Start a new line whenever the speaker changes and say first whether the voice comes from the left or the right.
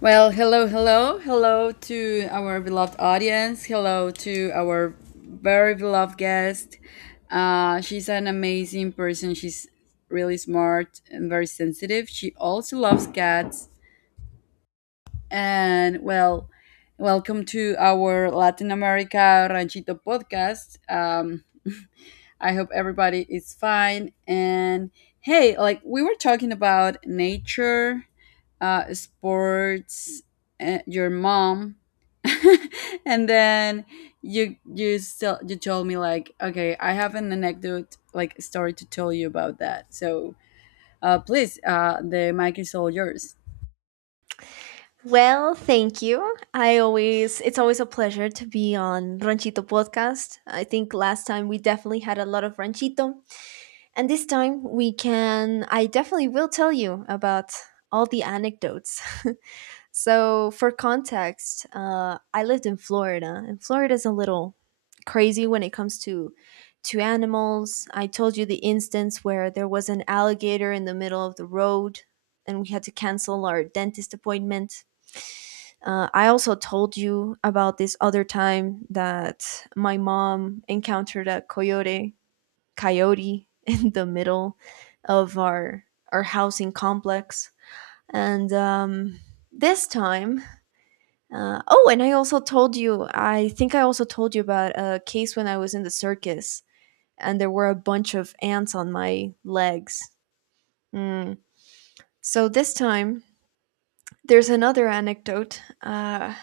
left: Well, hello, hello, hello to our beloved audience. Hello to our very beloved guest. She's an amazing person. She's really smart and very sensitive. She also loves cats. And well, welcome to our Latin America Ranchito podcast. I hope everybody is fine. And hey, like we were talking about nature, sports, your mom, and then you still you told me like, okay, I have an anecdote, like, story to tell you about that. So please, the mic is all yours.
right: Well, thank you. I always it's always a pleasure to be on Ranchito podcast. I think last time we definitely had a lot of Ranchito, and this time we can I definitely will tell you about all the anecdotes. So, for context, I lived in Florida, and Florida is a little crazy when it comes to animals. I told you the instance where there was an alligator in the middle of the road, and we had to cancel our dentist appointment. I also told you about this other time that my mom encountered a coyote, in the middle of our housing complex, and this time oh, and I think I also told you about a case when I was in the circus and there were a bunch of ants on my legs. Mm. So this time, there's another anecdote,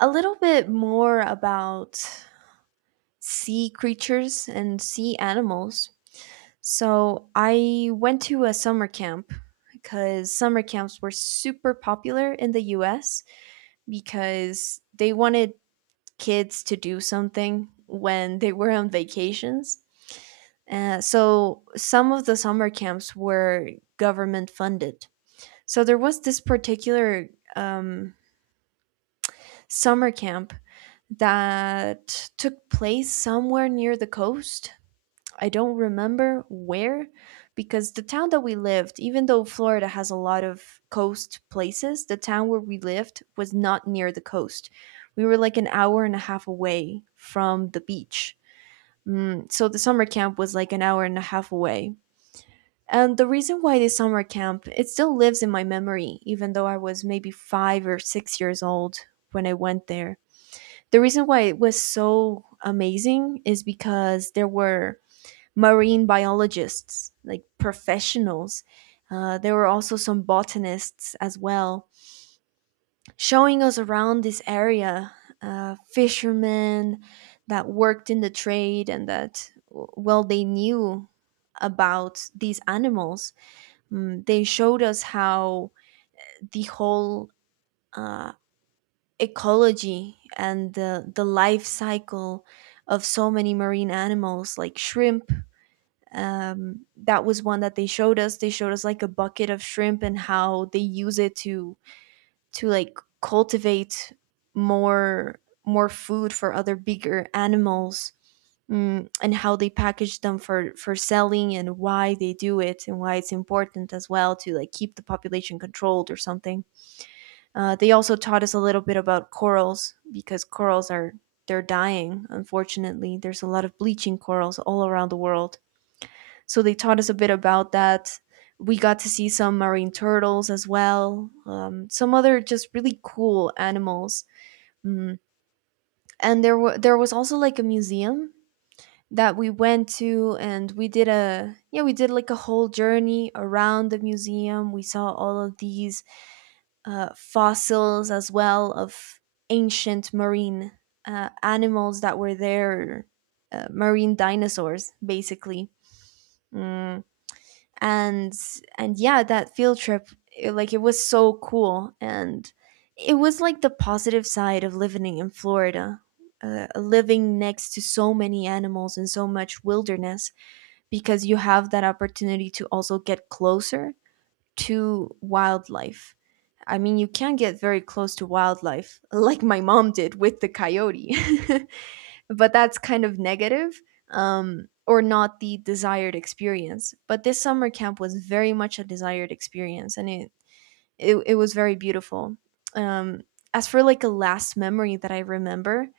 right: a little bit more about sea creatures and sea animals. So I went to a summer camp because summer camps were super popular in the US because they wanted kids to do something when they were on vacations. So some of the summer camps were government funded. So there was this particular um, summer camp that took place somewhere near the coast, I don't remember where, because the town that we lived, even though Florida has a lot of coast places, the town where we lived was not near the coast. We were like an hour and a half away from the beach. Mm, so the summer camp was like an hour and a half away. And the reason why this summer camp, it still lives in my memory, even though I was maybe 5 or 6 years old when I went there. The reason why it was so amazing is because there were marine biologists, like professionals. There were also some botanists as well, showing us around this area, fishermen that worked in the trade and that, well, they knew about these animals. Mm, they showed us how the whole uh, ecology and the life cycle of so many marine animals, like shrimp. That was one that they showed us like a bucket of shrimp and how they use it to like cultivate more more food for other bigger animals. And how they package them for selling and why they do it and why it's important as well to like keep the population controlled or something. They also taught us a little bit about corals because corals are they're dying, unfortunately. There's a lot of bleaching corals all around the world, so they taught us a bit about that. We got to see some marine turtles as well, some other just really cool animals. Mm. And there was also like a museum that we went to, and we did like a whole journey around the museum. We saw all of these fossils as well of ancient marine animals that were there, marine dinosaurs basically. Mm and and yeah, that field trip, it was so cool, and it was like the positive side of living in Florida, living next to so many animals and so much wilderness, because you have that opportunity to also get closer to wildlife. I mean, you can get very close to wildlife, like my mom did with the coyote. But that's kind of negative, or not the desired experience. But this summer camp was very much a desired experience, and it was very beautiful. Um, as for like a last memory that I remember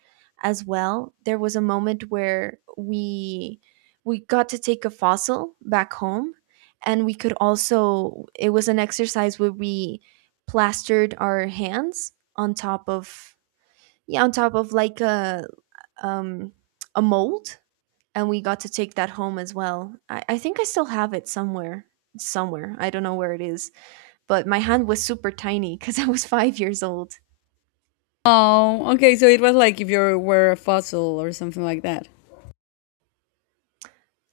right: as well, there was a moment where we got to take a fossil back home, and we could also it was an exercise where we plastered our hands on top of, yeah, on top of like um, a mold, and we got to take that home as well. I think I still have it somewhere. Somewhere. I don't know where it is. But my hand was super tiny because I was 5 years old.
left: Oh, okay. So it was like if you were a fossil or something like that.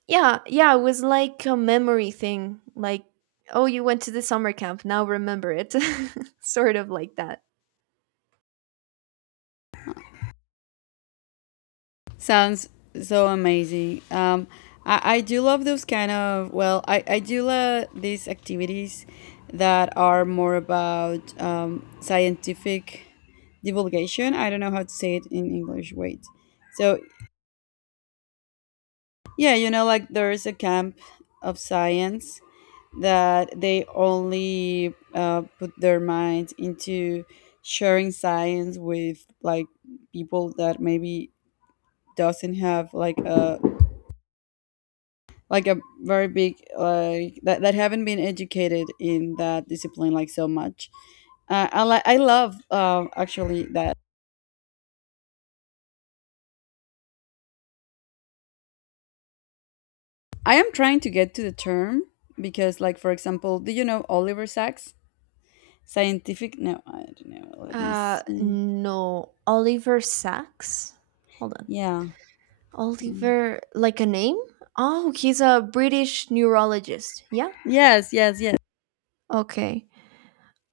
right: Yeah, yeah, it was like a memory thing. Like, oh, you went to the summer camp. Now remember it. Sort of like that.
left: Sounds so amazing. I do love those kind of, well, I do love these activities that are more about scientific divulgation. I don't know how to say it in English. Wait. So, yeah, you know, like there is a camp of science that they only put their minds into sharing science with, like, people that maybe doesn't have like a very big, like, that, that haven't been educated in that discipline like so much. I love, actually, that I am trying to get to the term because, like, for example, do you know Oliver Sacks? Scientific? No, I don't know, let me see.
right: No, Oliver Sacks. Hold on.
left: Yeah, um,
right: Oliver, like a name? Oh, he's a British neurologist. Yeah?
left: yes, yes, yes.
right: Okay.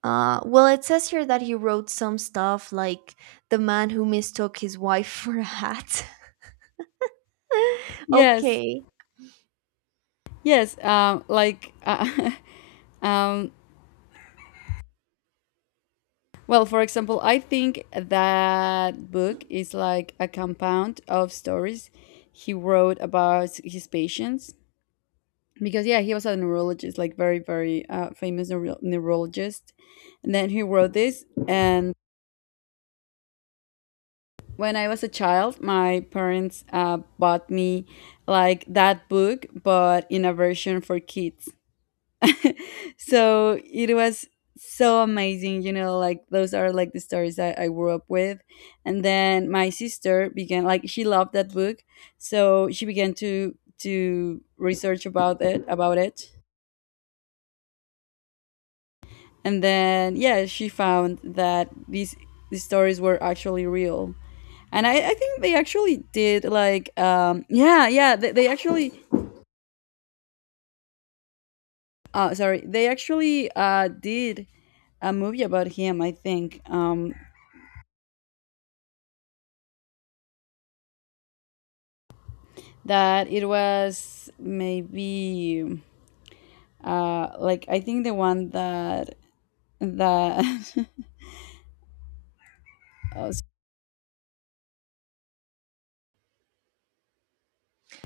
right: Well, it says here that he wrote some stuff like The Man Who Mistook His Wife for a Hat.
left: Yes,
right: Okay.
left: yes, like, um well, for example, I think that book is like a compound of stories he wrote about his patients. Because, yeah, he was a neurologist, like, very, very, famous neurologist. And then he wrote this. And when I was a child, my parents bought me, like, that book, but in a version for kids. So it was so amazing, you know, like, those are like the stories that I grew up with. And then my sister began, like, she loved that book, so she began to research about it, and then, yeah, she found that these stories were actually real. And I think they actually did, like, yeah, yeah, they actually, sorry, they actually did a movie about him, I think. That it was maybe like, I think the one that oh,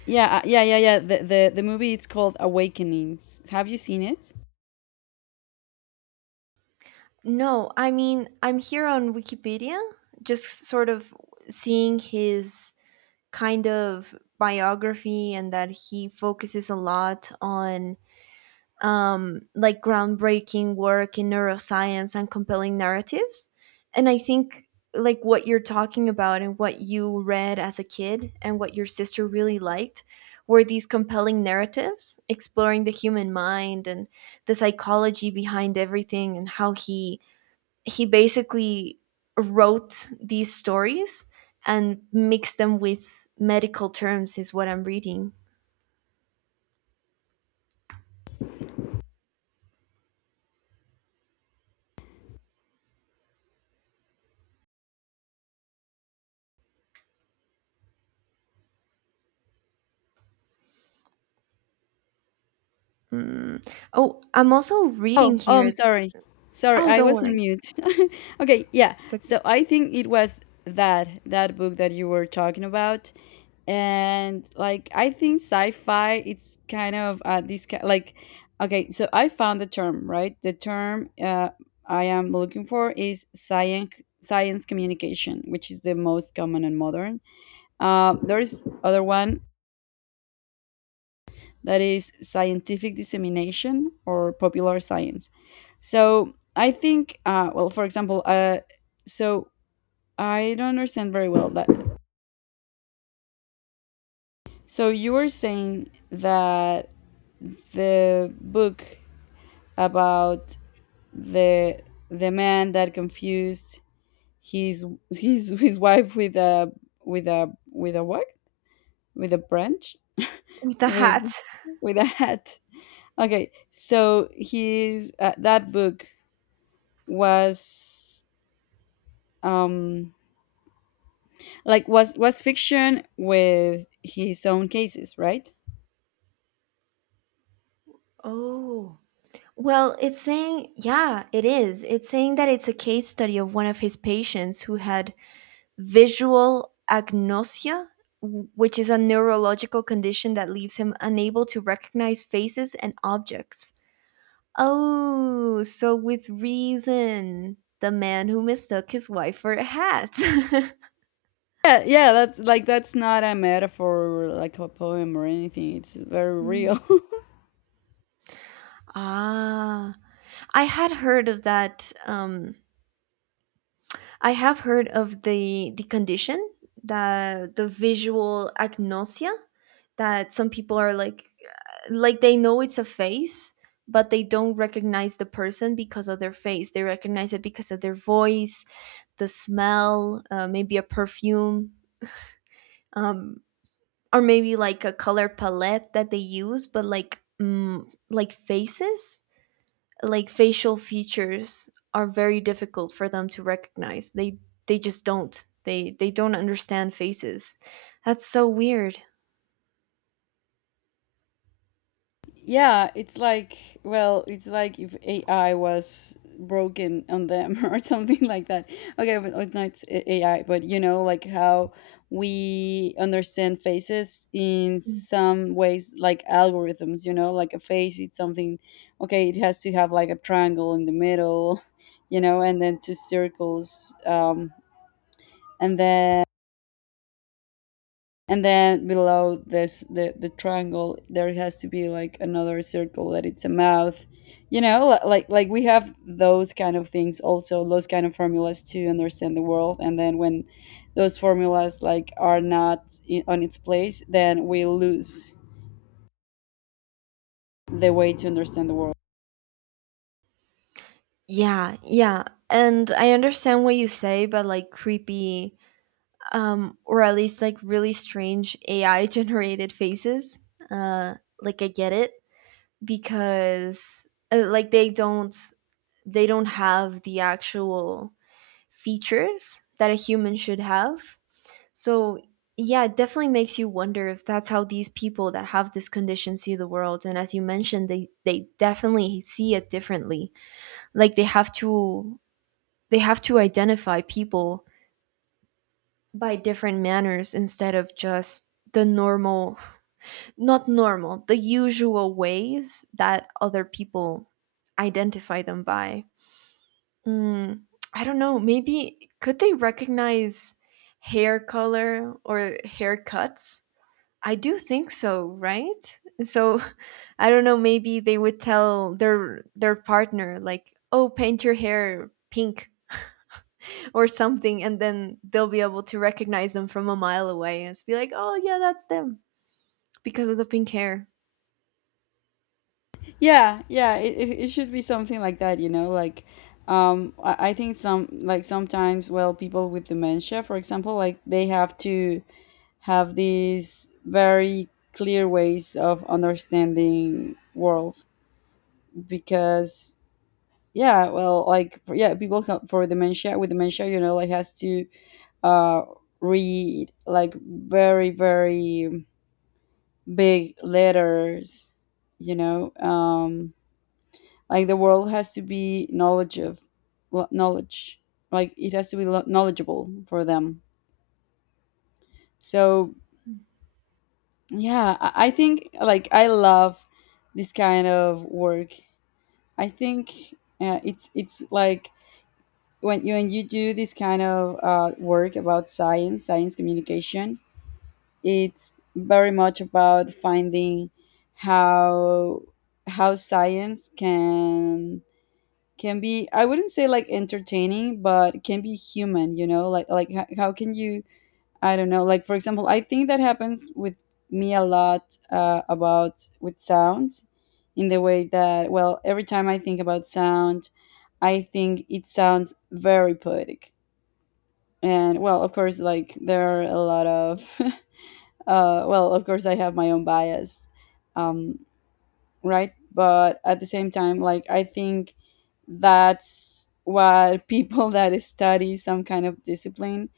left: yeah, yeah, yeah, yeah, the movie, it's called Awakenings. Have you seen it?
right: No, I mean, I'm here on Wikipedia, just sort of seeing his kind of biography, and that he focuses a lot on, like, groundbreaking work in neuroscience and compelling narratives. And I think, like, what you're talking about and what you read as a kid and what your sister really liked were these compelling narratives exploring the human mind and the psychology behind everything, and how he basically wrote these stories and mixed them with medical terms, is what I'm reading. Mm. Oh, I'm also
left: Oh,
right: reading
left: oh,
right: here.
left: I'm sorry. Sorry,
right: Oh,
left: I
right: don't
left: was on
right: worry.
left: mute. Okay, yeah.
right: It's okay.
left: So I think it was that book that you were talking about. And, like, I think sci-fi it's kind of, this ki like okay, so I found the term, right? The term I am looking for is science communication, which is the most common and modern. There is other one that is scientific dissemination or popular science. So I think, well, for example, so I don't understand very well that. So you were saying that the book about the the man that confused his wife with a with a what, with a branch,
right: With the hat.
left: with with a hat. Okay, so his, that book was um like, was fiction with his own cases, right?
right: Oh. Well, it's saying, yeah, it is. It's saying that it's a case study of one of his patients who had visual agnosia, which is a neurological condition that leaves him unable to recognize faces and objects. Oh, so with reason, The Man Who Mistook His Wife for a Hat.
left: Yeah, yeah. That's like, that's not a metaphor, or like a poem or anything. It's very
right: Mm.
left: real.
right: ah, I had heard of that um I have heard of the condition, that the visual agnosia, that some people are like they know it's a face, but they don't recognize the person because of their face. They recognize it because of their voice, the smell, maybe a perfume, um, or maybe like a color palette that they use. But like, like faces, like facial features are very difficult for them to recognize. They just don't. They don't understand faces. That's so weird.
left: Yeah, it's like, well, it's like if AI was broken on them, or something like that. Okay, but it's not AI, but, you know, like how we understand faces in
right: Mm.
left: some ways, like algorithms. You know, like a face, it's something. Okay, it has to have like a triangle in the middle, you know, and then two circles, and then and then below this the triangle there has to be like another circle that it's a mouth, you know, like we have those kind of things, also those kind of formulas to understand the world. And then when those formulas like are not in, on its place, then we lose the way to understand the world.
right: Yeah, yeah. And I understand what you say, but like, creepy, or at least like really strange AI generated faces. Uh, like I get it because like they don't have the actual features that a human should have. So, yeah, it definitely makes you wonder if that's how these people that have this condition see the world. And as you mentioned, they definitely see it differently. Like, they have to identify people by different manners instead of just the normal, not normal, the usual ways that other people identify them by. Mm, I don't know, maybe could they recognize hair color or haircuts? I do think so, right? So, I don't know, maybe they would tell their partner like, "Oh, paint your hair pink or something," and then they'll be able to recognize them from a mile away and be like, "Oh, yeah, that's them because of the pink hair."
left: Yeah, yeah, it should be something like that, you know, like, I think some, like, sometimes, well, people with dementia, for example, like, they have to have these very clear ways of understanding world. Because, yeah, well, like, yeah, people for dementia, with dementia, you know, like has to uh read, like, very very big letters, you know. Like, the world has to be knowledge of, well, knowledge, like it has to be knowledgeable for them. So yeah, I think, like, I love this kind of work. I think it's like, when you do this kind of work about science, science communication, it's very much about finding how how science can be, I wouldn't say like entertaining, but can be human, you know, like, how can you, I don't know. Like, for example, I think that happens with me a lot about with sounds, in the way that, well, every time I think about sound, I think it sounds very poetic. And well, of course, like, there are a lot of, well, of course, I have my own bias, um, right? But at the same time, like, I think that's what people that study some kind of discipline,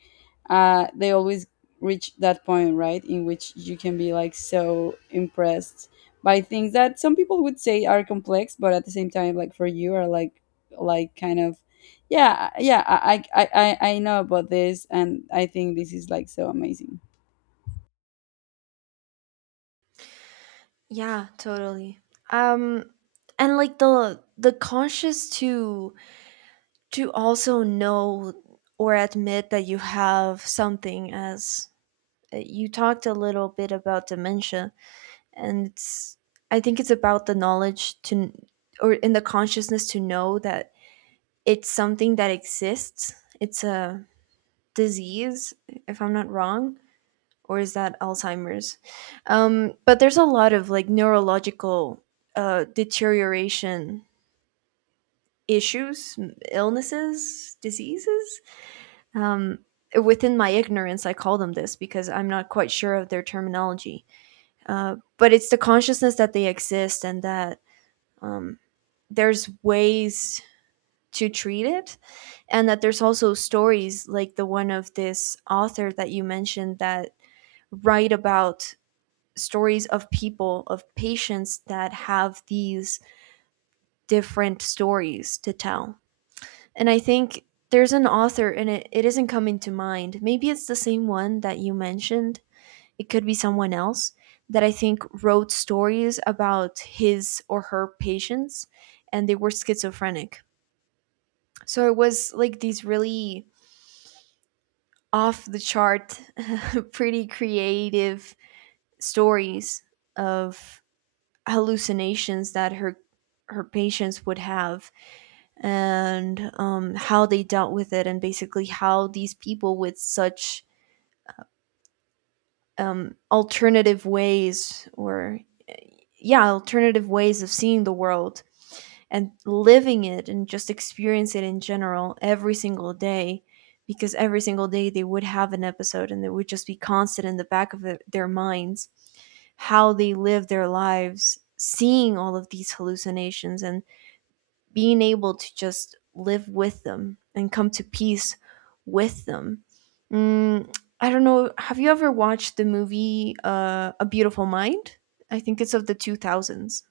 left: they always reach that point, right, in which you can be, like, so impressed by things that some people would say are complex, but at the same time, like, for you, are like kind of, yeah, yeah, I know about this, and I think this is like so amazing.
right: Yeah, totally. Um and like, the conscious to, also know or admit that you have something, as you talked a little bit about dementia. And it's i think it's about the knowledge to, or in the consciousness to know that, it's something that exists, it's a disease, if I'm not wrong, or is that Alzheimer's? But there's a lot of like neurological deterioration, issues, illnesses, diseases, um, within my ignorance I call them this because I'm not quite sure of their terminology. But it's the consciousness that they exist, and that, um, there's ways to treat it, and that there's also stories like the one of this author that you mentioned, that write about stories of people, of patients that have these different stories to tell. And I think there's an author and it isn't coming to mind, maybe it's the same one that you mentioned, it could be someone else, that I think wrote stories about his or her patients, and they were schizophrenic. So it was like these really off the chart, pretty creative stories of hallucinations that her patients would have, and how they dealt with it, and basically how these people with such um, alternative ways or yeah alternative ways of seeing the world and living it and just experience it in general every single day, because every single day they would have an episode and it would just be constant in the back of their minds, how they live their lives seeing all of these hallucinations and being able to just live with them and come to peace with them. Mm, I don't know. Have you ever watched the movie, A Beautiful Mind? I think it's of the 2000s.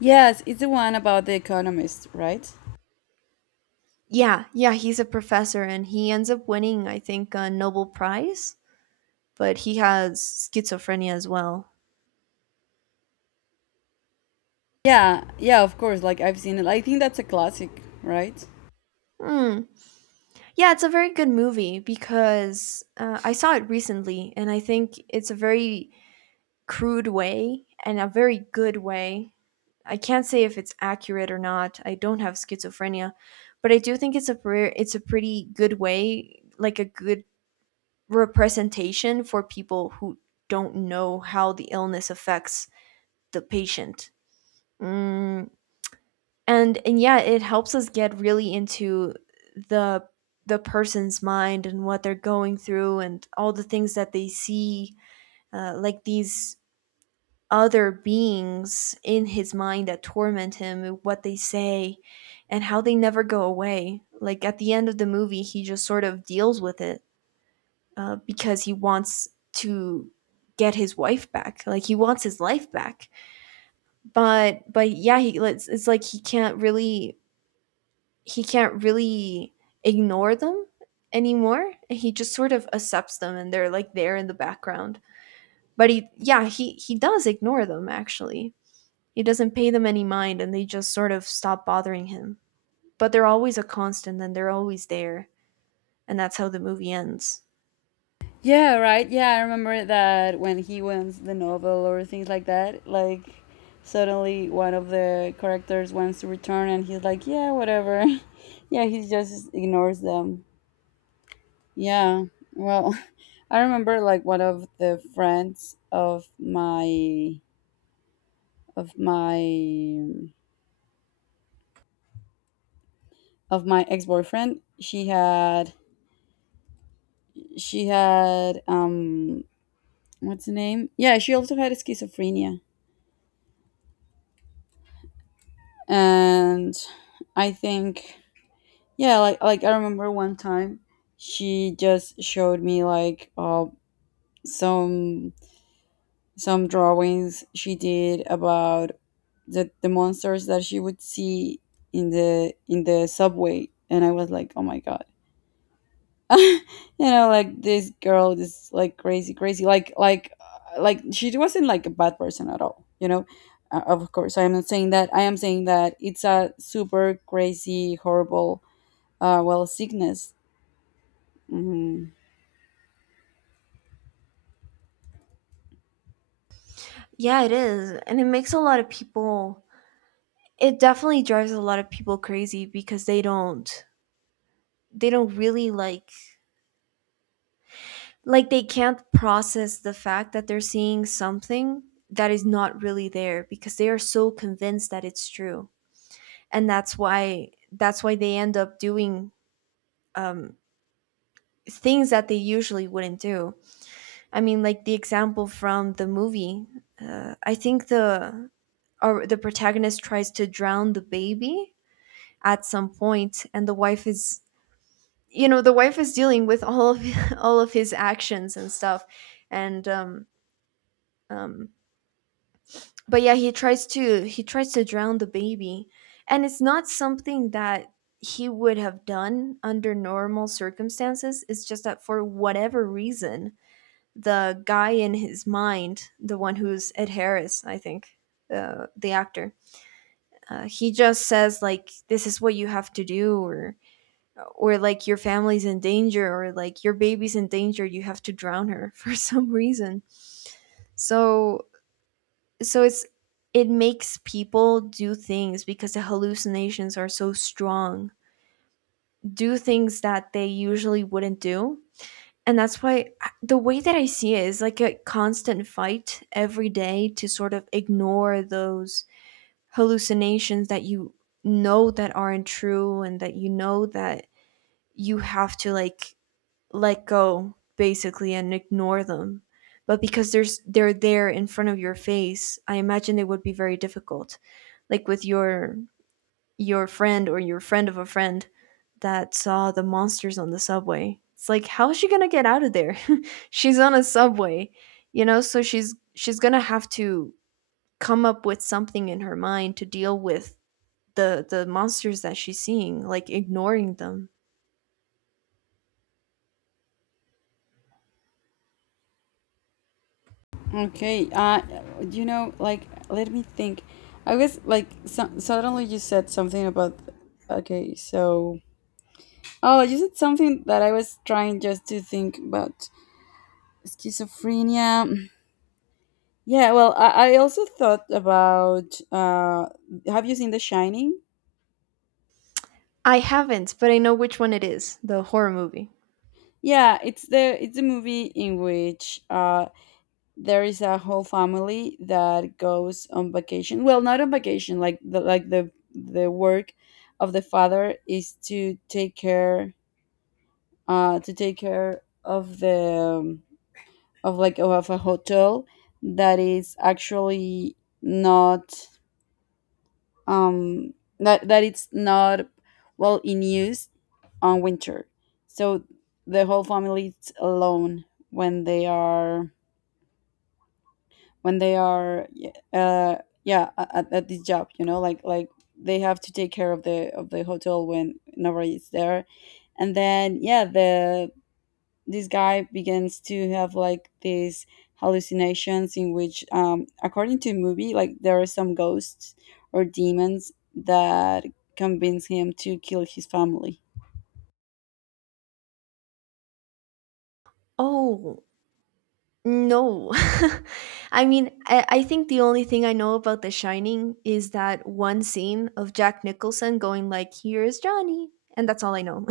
left: Yes, it's the one about the economist, right?
right: Yeah, yeah, he's a professor and he ends up winning, I think, a Nobel Prize, but he has schizophrenia as well.
left: Yeah, yeah, of course. Like, I've seen it. I think that's a classic, right?
right: Hmm. Yeah, it's a very good movie because I saw it recently and I think it's a very crude way and a very good way. I can't say if it's accurate or not. I don't have schizophrenia, but I do think it's a pretty good way, like a good representation for people who don't know how the illness affects the patient. Mm, and yeah, it helps us get really into the the person's mind and what they're going through and all the things that they see, like these other beings in his mind that torment him, what they say and how they never go away. Like at the end of the movie he just sort of deals with it, because he wants to get his wife back, like he wants his life back, but yeah, it's like he can't really he can't really ignore them anymore. He just sort of accepts them and they're like there in the background, but he, yeah, he does ignore them actually. He doesn't pay them any mind and they just sort of stop bothering him. But they're always a constant and they're always there. And that's how the movie ends.
left: Yeah, right. Yeah, I remember that when he wins the novel or things like that, like, suddenly one of the characters wants to return and he's like, "Yeah, whatever." Yeah, he just ignores them. Yeah. Well, I remember, like, one of the friends of my of my of my ex-boyfriend, she had she had um what's the name? Yeah, she also had schizophrenia. And I think, yeah, like, I remember one time she just showed me, like, some some drawings she did about the monsters that she would see in the subway, and I was like, "Oh my god." You know, like, this girl is like crazy crazy like like, she wasn't like a bad person at all, you know. Of course, I am not saying that. I am saying that it's a super crazy, horrible, well, sickness. Mhm.
right: Yeah, it is. And it makes a lot of people, it definitely drives a lot of people crazy because they don't really like they can't process the fact that they're seeing something that is not really there because they are so convinced that it's true. And that's why they end up doing um things that they usually wouldn't do. I mean, like the example from the movie. I think the protagonist tries to drown the baby at some point, and the wife is, you know, the wife is dealing with all of all of his actions and stuff, and um, but yeah, he tries to drown the baby, and it's not something that he would have done under normal circumstances. It's just that for whatever reason, the guy in his mind, the one who's Ed Harris, I think, the actor. He just says like, "This is what you have to do," or like your family's in danger, or like your baby's in danger. You have to drown her for some reason. So so it's it makes people do things because the hallucinations are so strong, do things that they usually wouldn't do, and the way that I see it is like a constant fight every day to sort of ignore those hallucinations that you know that aren't true and that you know that you have to like let go basically and ignore them. But because there's they're there in front of your face, I imagine it would be very difficult. Like with your friend or your friend of a friend that saw the monsters on the subway. It's like how is she going to get out of there? She's on a subway, you know, so she's going to have to come up with something in her mind to deal with the monsters that she's seeing, like ignoring them.
left: Okay. You know, like, let me think. I was like, suddenly you said something about. Okay, so, oh, you said something that I was trying just to think about schizophrenia. Yeah, well, I also thought about. Have you seen The Shining?
right: I haven't, but I know which one it is, the horror movie.
left: Yeah, it's the movie in which there is a whole family that goes on vacation. Well, not on vacation, like the work of the father is to take care of the, of like of a hotel that is actually not, um that it's not, well, in use on winter. So the whole family is alone when they are when they are uh yeah, at this job, you know, like, they have to take care of the hotel when nobody is there. And then, yeah, the this guy begins to have, like, these hallucinations in which, according to the movie, like, there are some ghosts or demons that convince him to kill his family.
right: Oh, no. I mean, I think the only thing I know about The Shining is that one scene of Jack Nicholson going like, "Here's Johnny," and that's all I know.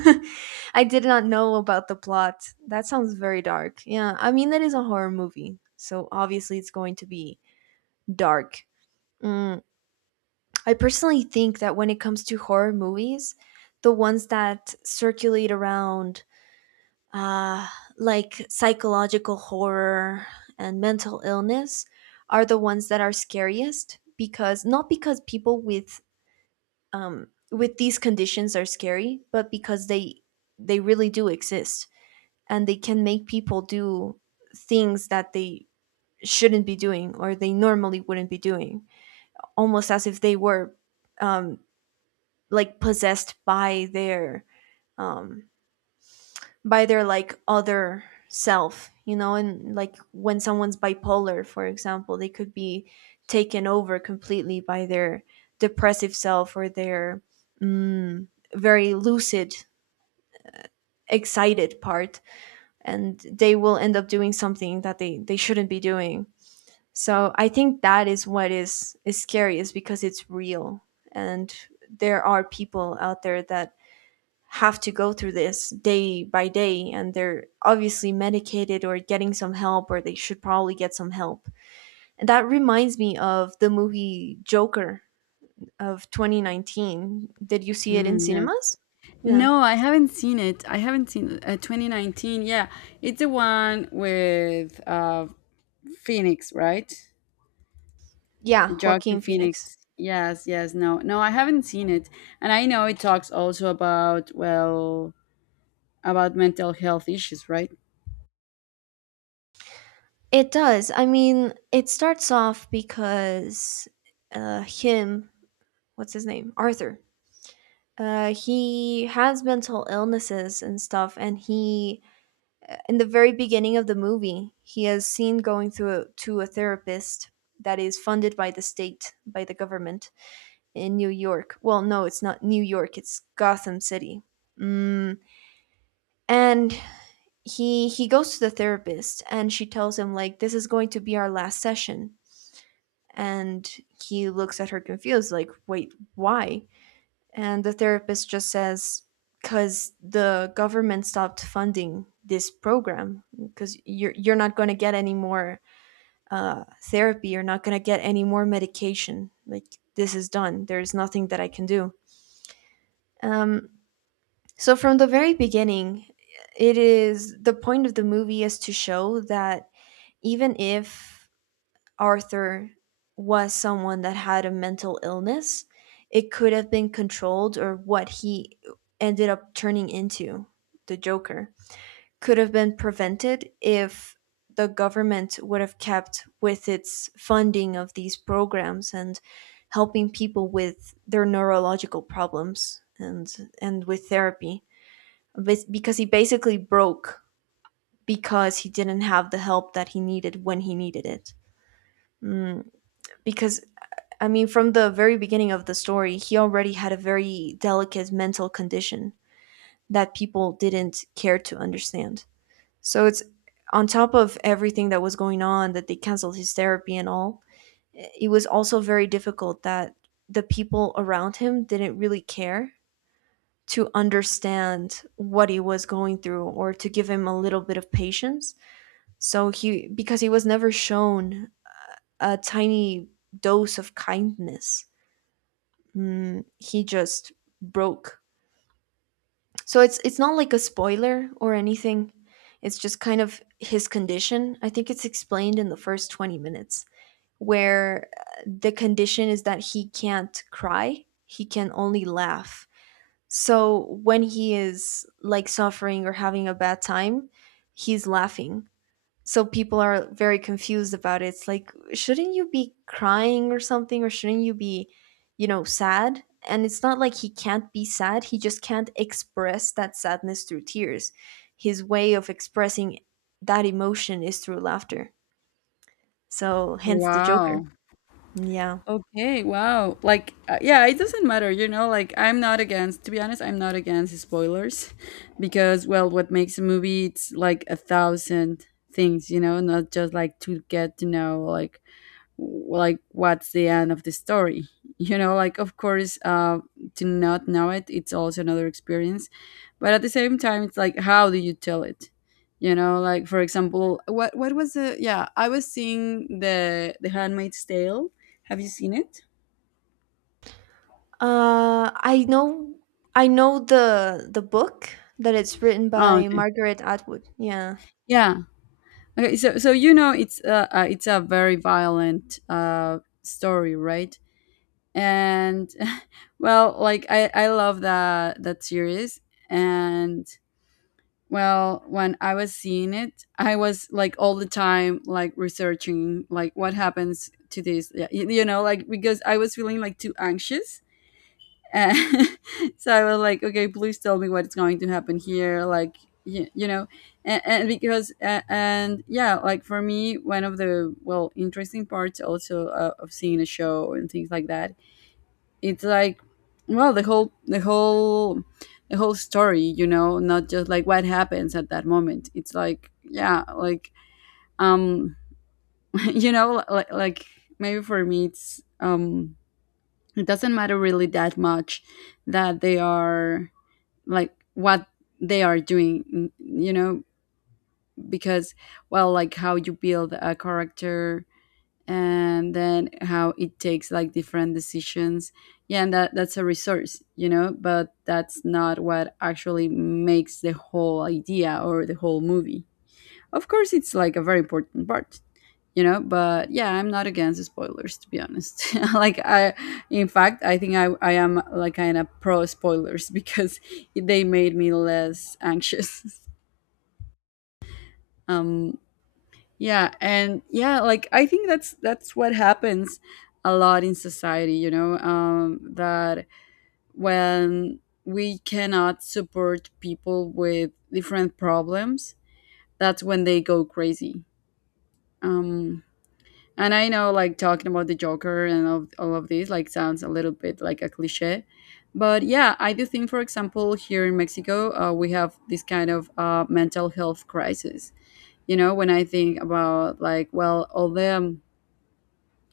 right: I did not know about the plot. That sounds very dark. Yeah, I mean, that is a horror movie, so obviously it's going to be dark. Mm, I personally think that when it comes to horror movies, the ones that circulate around uh, like psychological horror and mental illness are the ones that are scariest because not because people with these conditions are scary but because they really do exist and they can make people do things that they shouldn't be doing or they normally wouldn't be doing, almost as if they were um, like possessed um, by their like other self, you know. And like when someone's bipolar for example they could be taken over completely by their depressive self or their mm, very lucid excited part and they will end up doing something that they shouldn't be doing. So I think that is what is scary, is because it's real and there are people out there that have to go through this day by day and they're obviously medicated or getting some help or they should probably get some help. And that reminds me of the movie Joker of 2019. Did you see it in
left: Mm, yes.
right: cinemas? Yeah.
left: No, I haven't seen it. I haven't seen it. 2019. Yeah, it's the one with, Phoenix, right?
right: Yeah,
left: Joaquin
right: Joaquin Phoenix.
left: Phoenix. Yes, yes, no. No, I haven't seen it. And I know it talks also about, well, about mental health issues, right?
right: It does. I mean, it starts off because uh him, what's his name? Arthur. Uh, he has mental illnesses and stuff and he, in the very beginning of the movie, he is seen going through to a therapist that is funded by the state, by the government in New York. Well, no, it's not New York; it's Gotham City. Mm. And he goes to the therapist, and she tells him like, "This is going to be our last session." And he looks at her confused, like, "Wait, why?" And the therapist just says, because the government stopped funding this program, because you're not going to get any more therapy, you're not going to get any more medication. Like, this is done. There is nothing that I can do. Um, so, from the very beginning, it is the point of the movie is to show that even if Arthur was someone that had a mental illness, it could have been controlled, or what he ended up turning into, the Joker, could have been prevented if the government would have kept with its funding of these programs and helping people with their neurological problems and with therapy. But because he basically broke, because he didn't have the help that he needed when he needed it. Mm, because I mean, from the very beginning of the story, he already had a very delicate mental condition that people didn't care to understand. So it's on top of everything that was going on that they canceled his therapy and all. It was also very difficult that the people around him didn't really care to understand what he was going through or to give him a little bit of patience. So he, because he was never shown a tiny dose of kindness, he just broke. So it's not like a spoiler or anything. It's just kind of his condition. I think it's explained in the first 20 minutes where the condition is that he can't cry, he can only laugh. So when he is like suffering or having a bad time, he's laughing, so people are very confused about it. It's like, shouldn't you be crying or something, or shouldn't you be, you know, sad? And it's not like he can't be sad, he just can't express that sadness through tears. His way of expressing that emotion is through laughter. So, hence the Joker.
left: Wow.
right: Yeah.
left: Okay, wow. Like, yeah, it doesn't matter, you know, like, I'm not against, to be honest, I'm not against spoilers, because, well, what makes a movie, it's like a thousand things, you know, not just, like, to get to know like what's the end of the story, you know, like, of course, to not know it, it's also another experience, but at the same time, it's like, how do you tell it, you know, like, for example, what was the, yeah, I was seeing the Handmaid's Tale. Have you seen it?
right: Uh, I know, I know the book that it's written
left: Oh,
right: by
left: okay.
right: Margaret Atwood. Yeah,
left: Yeah. Okay. So, so you know, it's, it's a very violent, story, right? And well, like, I love that series, and well, when I was seeing it, I was like, all the time, like, researching like what happens to this, yeah, you know, like because I was feeling like too anxious. And so I was like, okay, please tell me what's going to happen here, like you, you know, and because and yeah, like for me, one of the interesting parts also of seeing a show and things like that it's like well, the whole the whole story, you know, not just like what happens at that moment. It's like yeah, like um you know like maybe for me it's it doesn't matter really that much that they are like what they are doing you know, because well, like how you build a character and then how it takes like different decisions. Yeah, and that's a resource, you know, but that's not what actually makes the whole idea or the whole movie. Of course it's like a very important part, you know, but yeah, I'm not against spoilers to be honest. Like I in fact I think I am like kind of pro spoilers because they made me less anxious. um Yeah, and yeah, like I think that's what happens a lot in society, you know, that when we cannot support people with different problems, that's when they go crazy. Um, and I know, like talking about the Joker and all of this, like sounds a little bit like a cliche, but yeah, I do think, for example, here in Mexico, we have this kind of mental health crisis. You know, when I think about like, well, all the,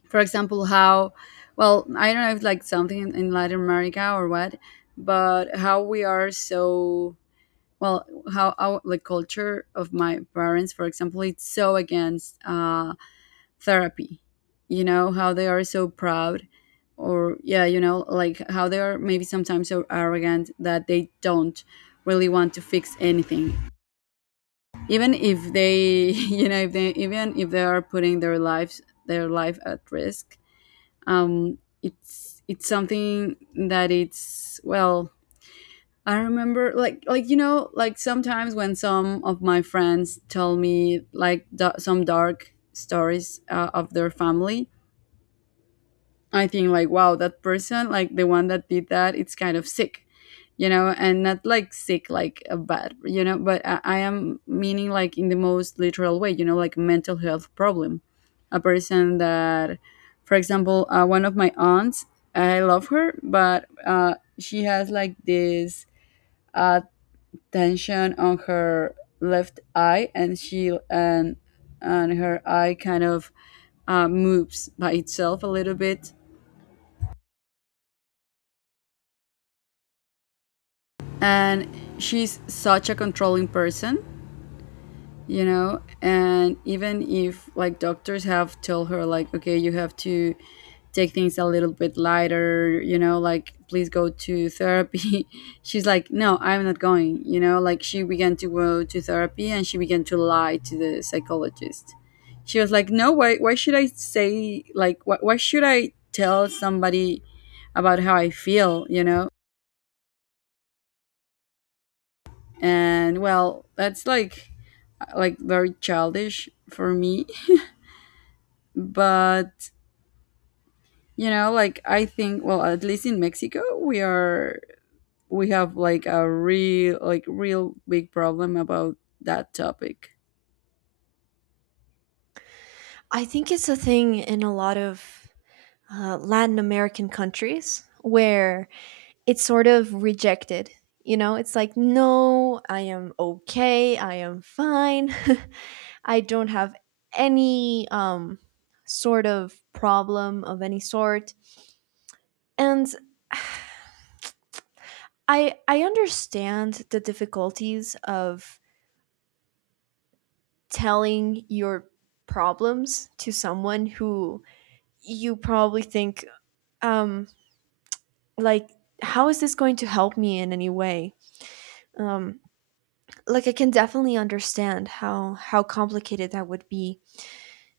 left: for example, how, well, I don't know if like something in Latin America or what, but how we are so, well, how our like culture of my parents for example, it's so against therapy. You know how they are so proud, or yeah, you know, like how they are maybe sometimes so arrogant that they don't really want to fix anything, even if they you know, if they even if they are putting their life at risk. It's something that it's, well, I remember like like, sometimes when some of my friends tell me like some dark stories of their family, I think like wow, that person like the one that did that, it's kind of sick, you know, and not like sick like a bad, you know, but I am meaning like in the most literal way, you know, like mental health problem. A person that, for example, one of my aunts, I love her, but she has like this uh, tension on her left eye and she and her eye kind of moves by itself a little bit, and she's such a controlling person, you know, and even if like doctors have told her like, okay, you have to take things a little bit lighter, you know, like please go to therapy, she's like no, I'm not going, you know, like she began to go to therapy and she began to lie to the psychologist. She was like, no, why should I say, like, why should I tell somebody about how I feel, you know. And well, that's like very childish for me, but you know, like I think, well, at least in Mexico, we have like a real, like real big problem about that topic.
right: I think it's a thing in a lot of Latin American countries where it's sort of rejected. You know, it's like, no, I am okay, I am fine, I don't have any sort of problem of any sort. And I understand the difficulties of telling your problems to someone who you probably think, um like, how is this going to help me in any way? Um, like I can definitely understand how complicated that would be.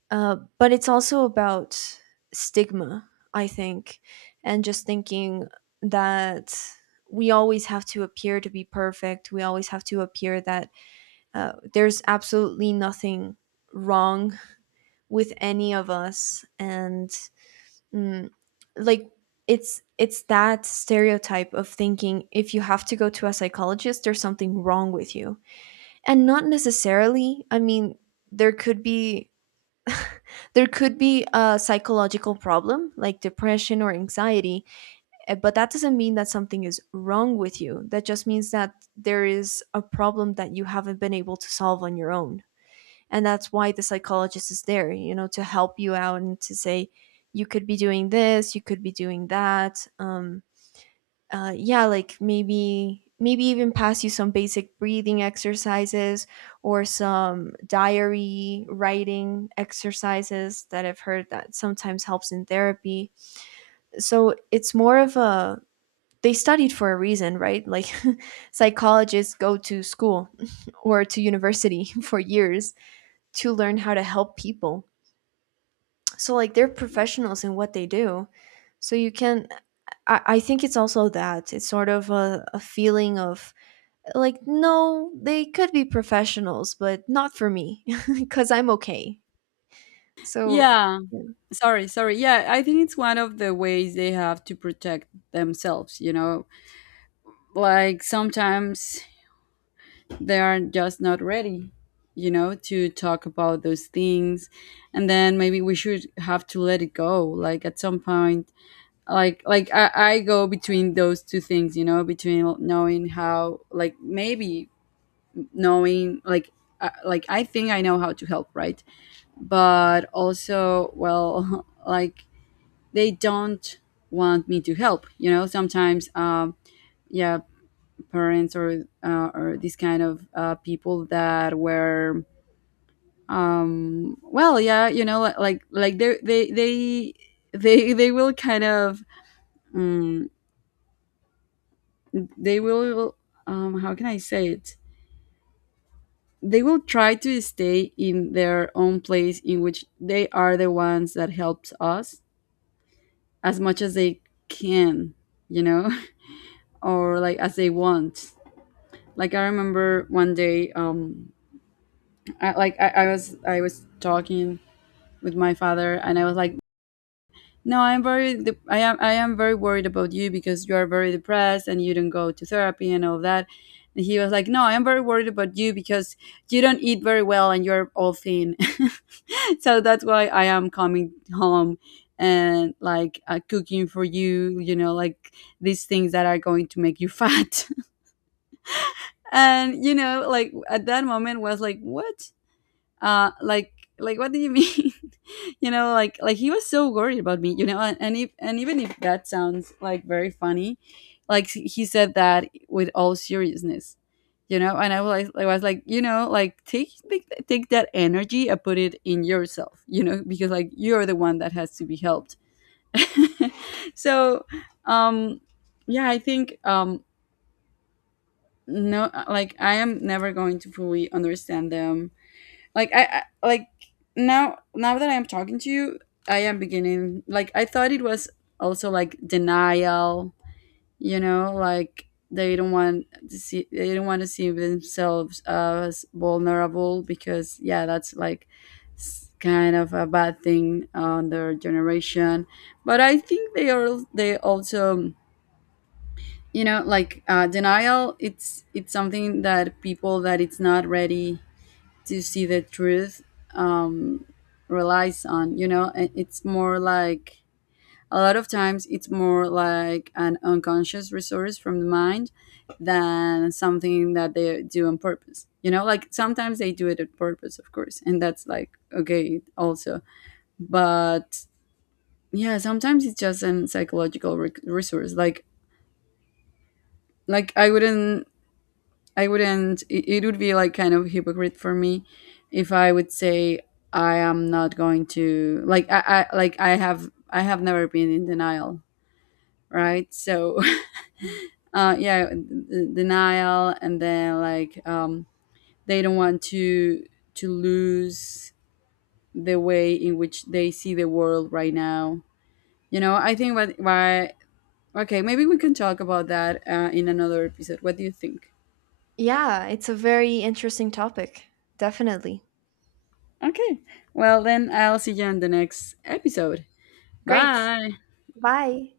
right: But it's also about stigma, I think, and just thinking that we always have to appear to be perfect. We always have to appear that there's absolutely nothing wrong with any of us, and mm, like it's that stereotype of thinking if you have to go to a psychologist, there's something wrong with you. And not necessarily, I mean, there could be there could be a psychological problem like depression or anxiety, eh, but that doesn't mean that something is wrong with you. That just means that there is a problem that you haven't been able to solve on your own. And that's why the psychologist is there, you know, to help you out and to say you could be doing this, you could be doing that. Yeah, like maybe maybe even pass you some basic breathing exercises or some diary writing exercises that I've heard that sometimes helps in therapy. So it's more of a, they studied for a reason, right? Like psychologists go to school or to university for years to learn how to help people. So like they're professionals in what they do. So you can, I think it's also that. It's sort of a feeling of, like, no, they could be professionals, but not for me because I'm okay. So, I-
left: Yeah. Sorry, sorry, yeah, I think it's one of the ways they have to protect themselves, you know, like sometimes they are just not ready, you know, to talk about those things, and then maybe we should have to let it go, like at some point, like I go between those two things, you know, between knowing how, like maybe knowing like, like I think I know how to help, right, but also, well like they don't want me to help, you know, sometimes. Yeah, parents or these kind of people that were, well, yeah, you know, like they will kind of mm, they will, how can I say it, they will try to stay in their own place in which they are the ones that helps us as much as they can, you know, or like as they want. Like I remember one day, like I was talking with my father and I was like, no, I'm very de- I am very worried about you because you are very depressed and you don't go to therapy and all that. And he was like, "No, I am very worried about you because you don't eat very well and you're all thin." So that's why I am coming home and like cooking for you, you know, like these things that are going to make you fat. And you know, like at that moment was like, "What? Like, what do you mean?" You know, like, he was so worried about me, you know, and if and even if that sounds like very funny, like he said that with all seriousness, you know. And I was like, you know, like take that energy and put it in yourself, you know, because like you're the one that has to be helped. So um yeah, I think, no, like I am never going to fully understand them. Like I like Now, that I am talking to you, I am beginning, like I thought it was also like denial, you know, like they don't want to see, they don't want to see themselves as vulnerable because yeah, that's like kind of a bad thing on their generation. But I think they are, they also, you know, like denial, it's something that people that it's not ready to see the truth um, relies on, you know. And it's more like, a lot of times it's more like an unconscious resource from the mind than something that they do on purpose, you know, like sometimes they do it on purpose of course, and that's like okay also, but yeah, sometimes it's just an psychological resource, like, like i wouldn't I wouldn't. It would be like kind of hypocrite for me if I would say I am not going to, I have never been in denial, right? So yeah, denial, and then like, they don't want to lose the way in which they see the world right now. You know, I think what, why, okay, maybe we can talk about that in another episode. What do you think?
right: yeah, it's a very interesting topic. Definitely.
left: Okay. Well, then I'll see you on the next episode.
right: Great.
left: Bye.
right: Bye.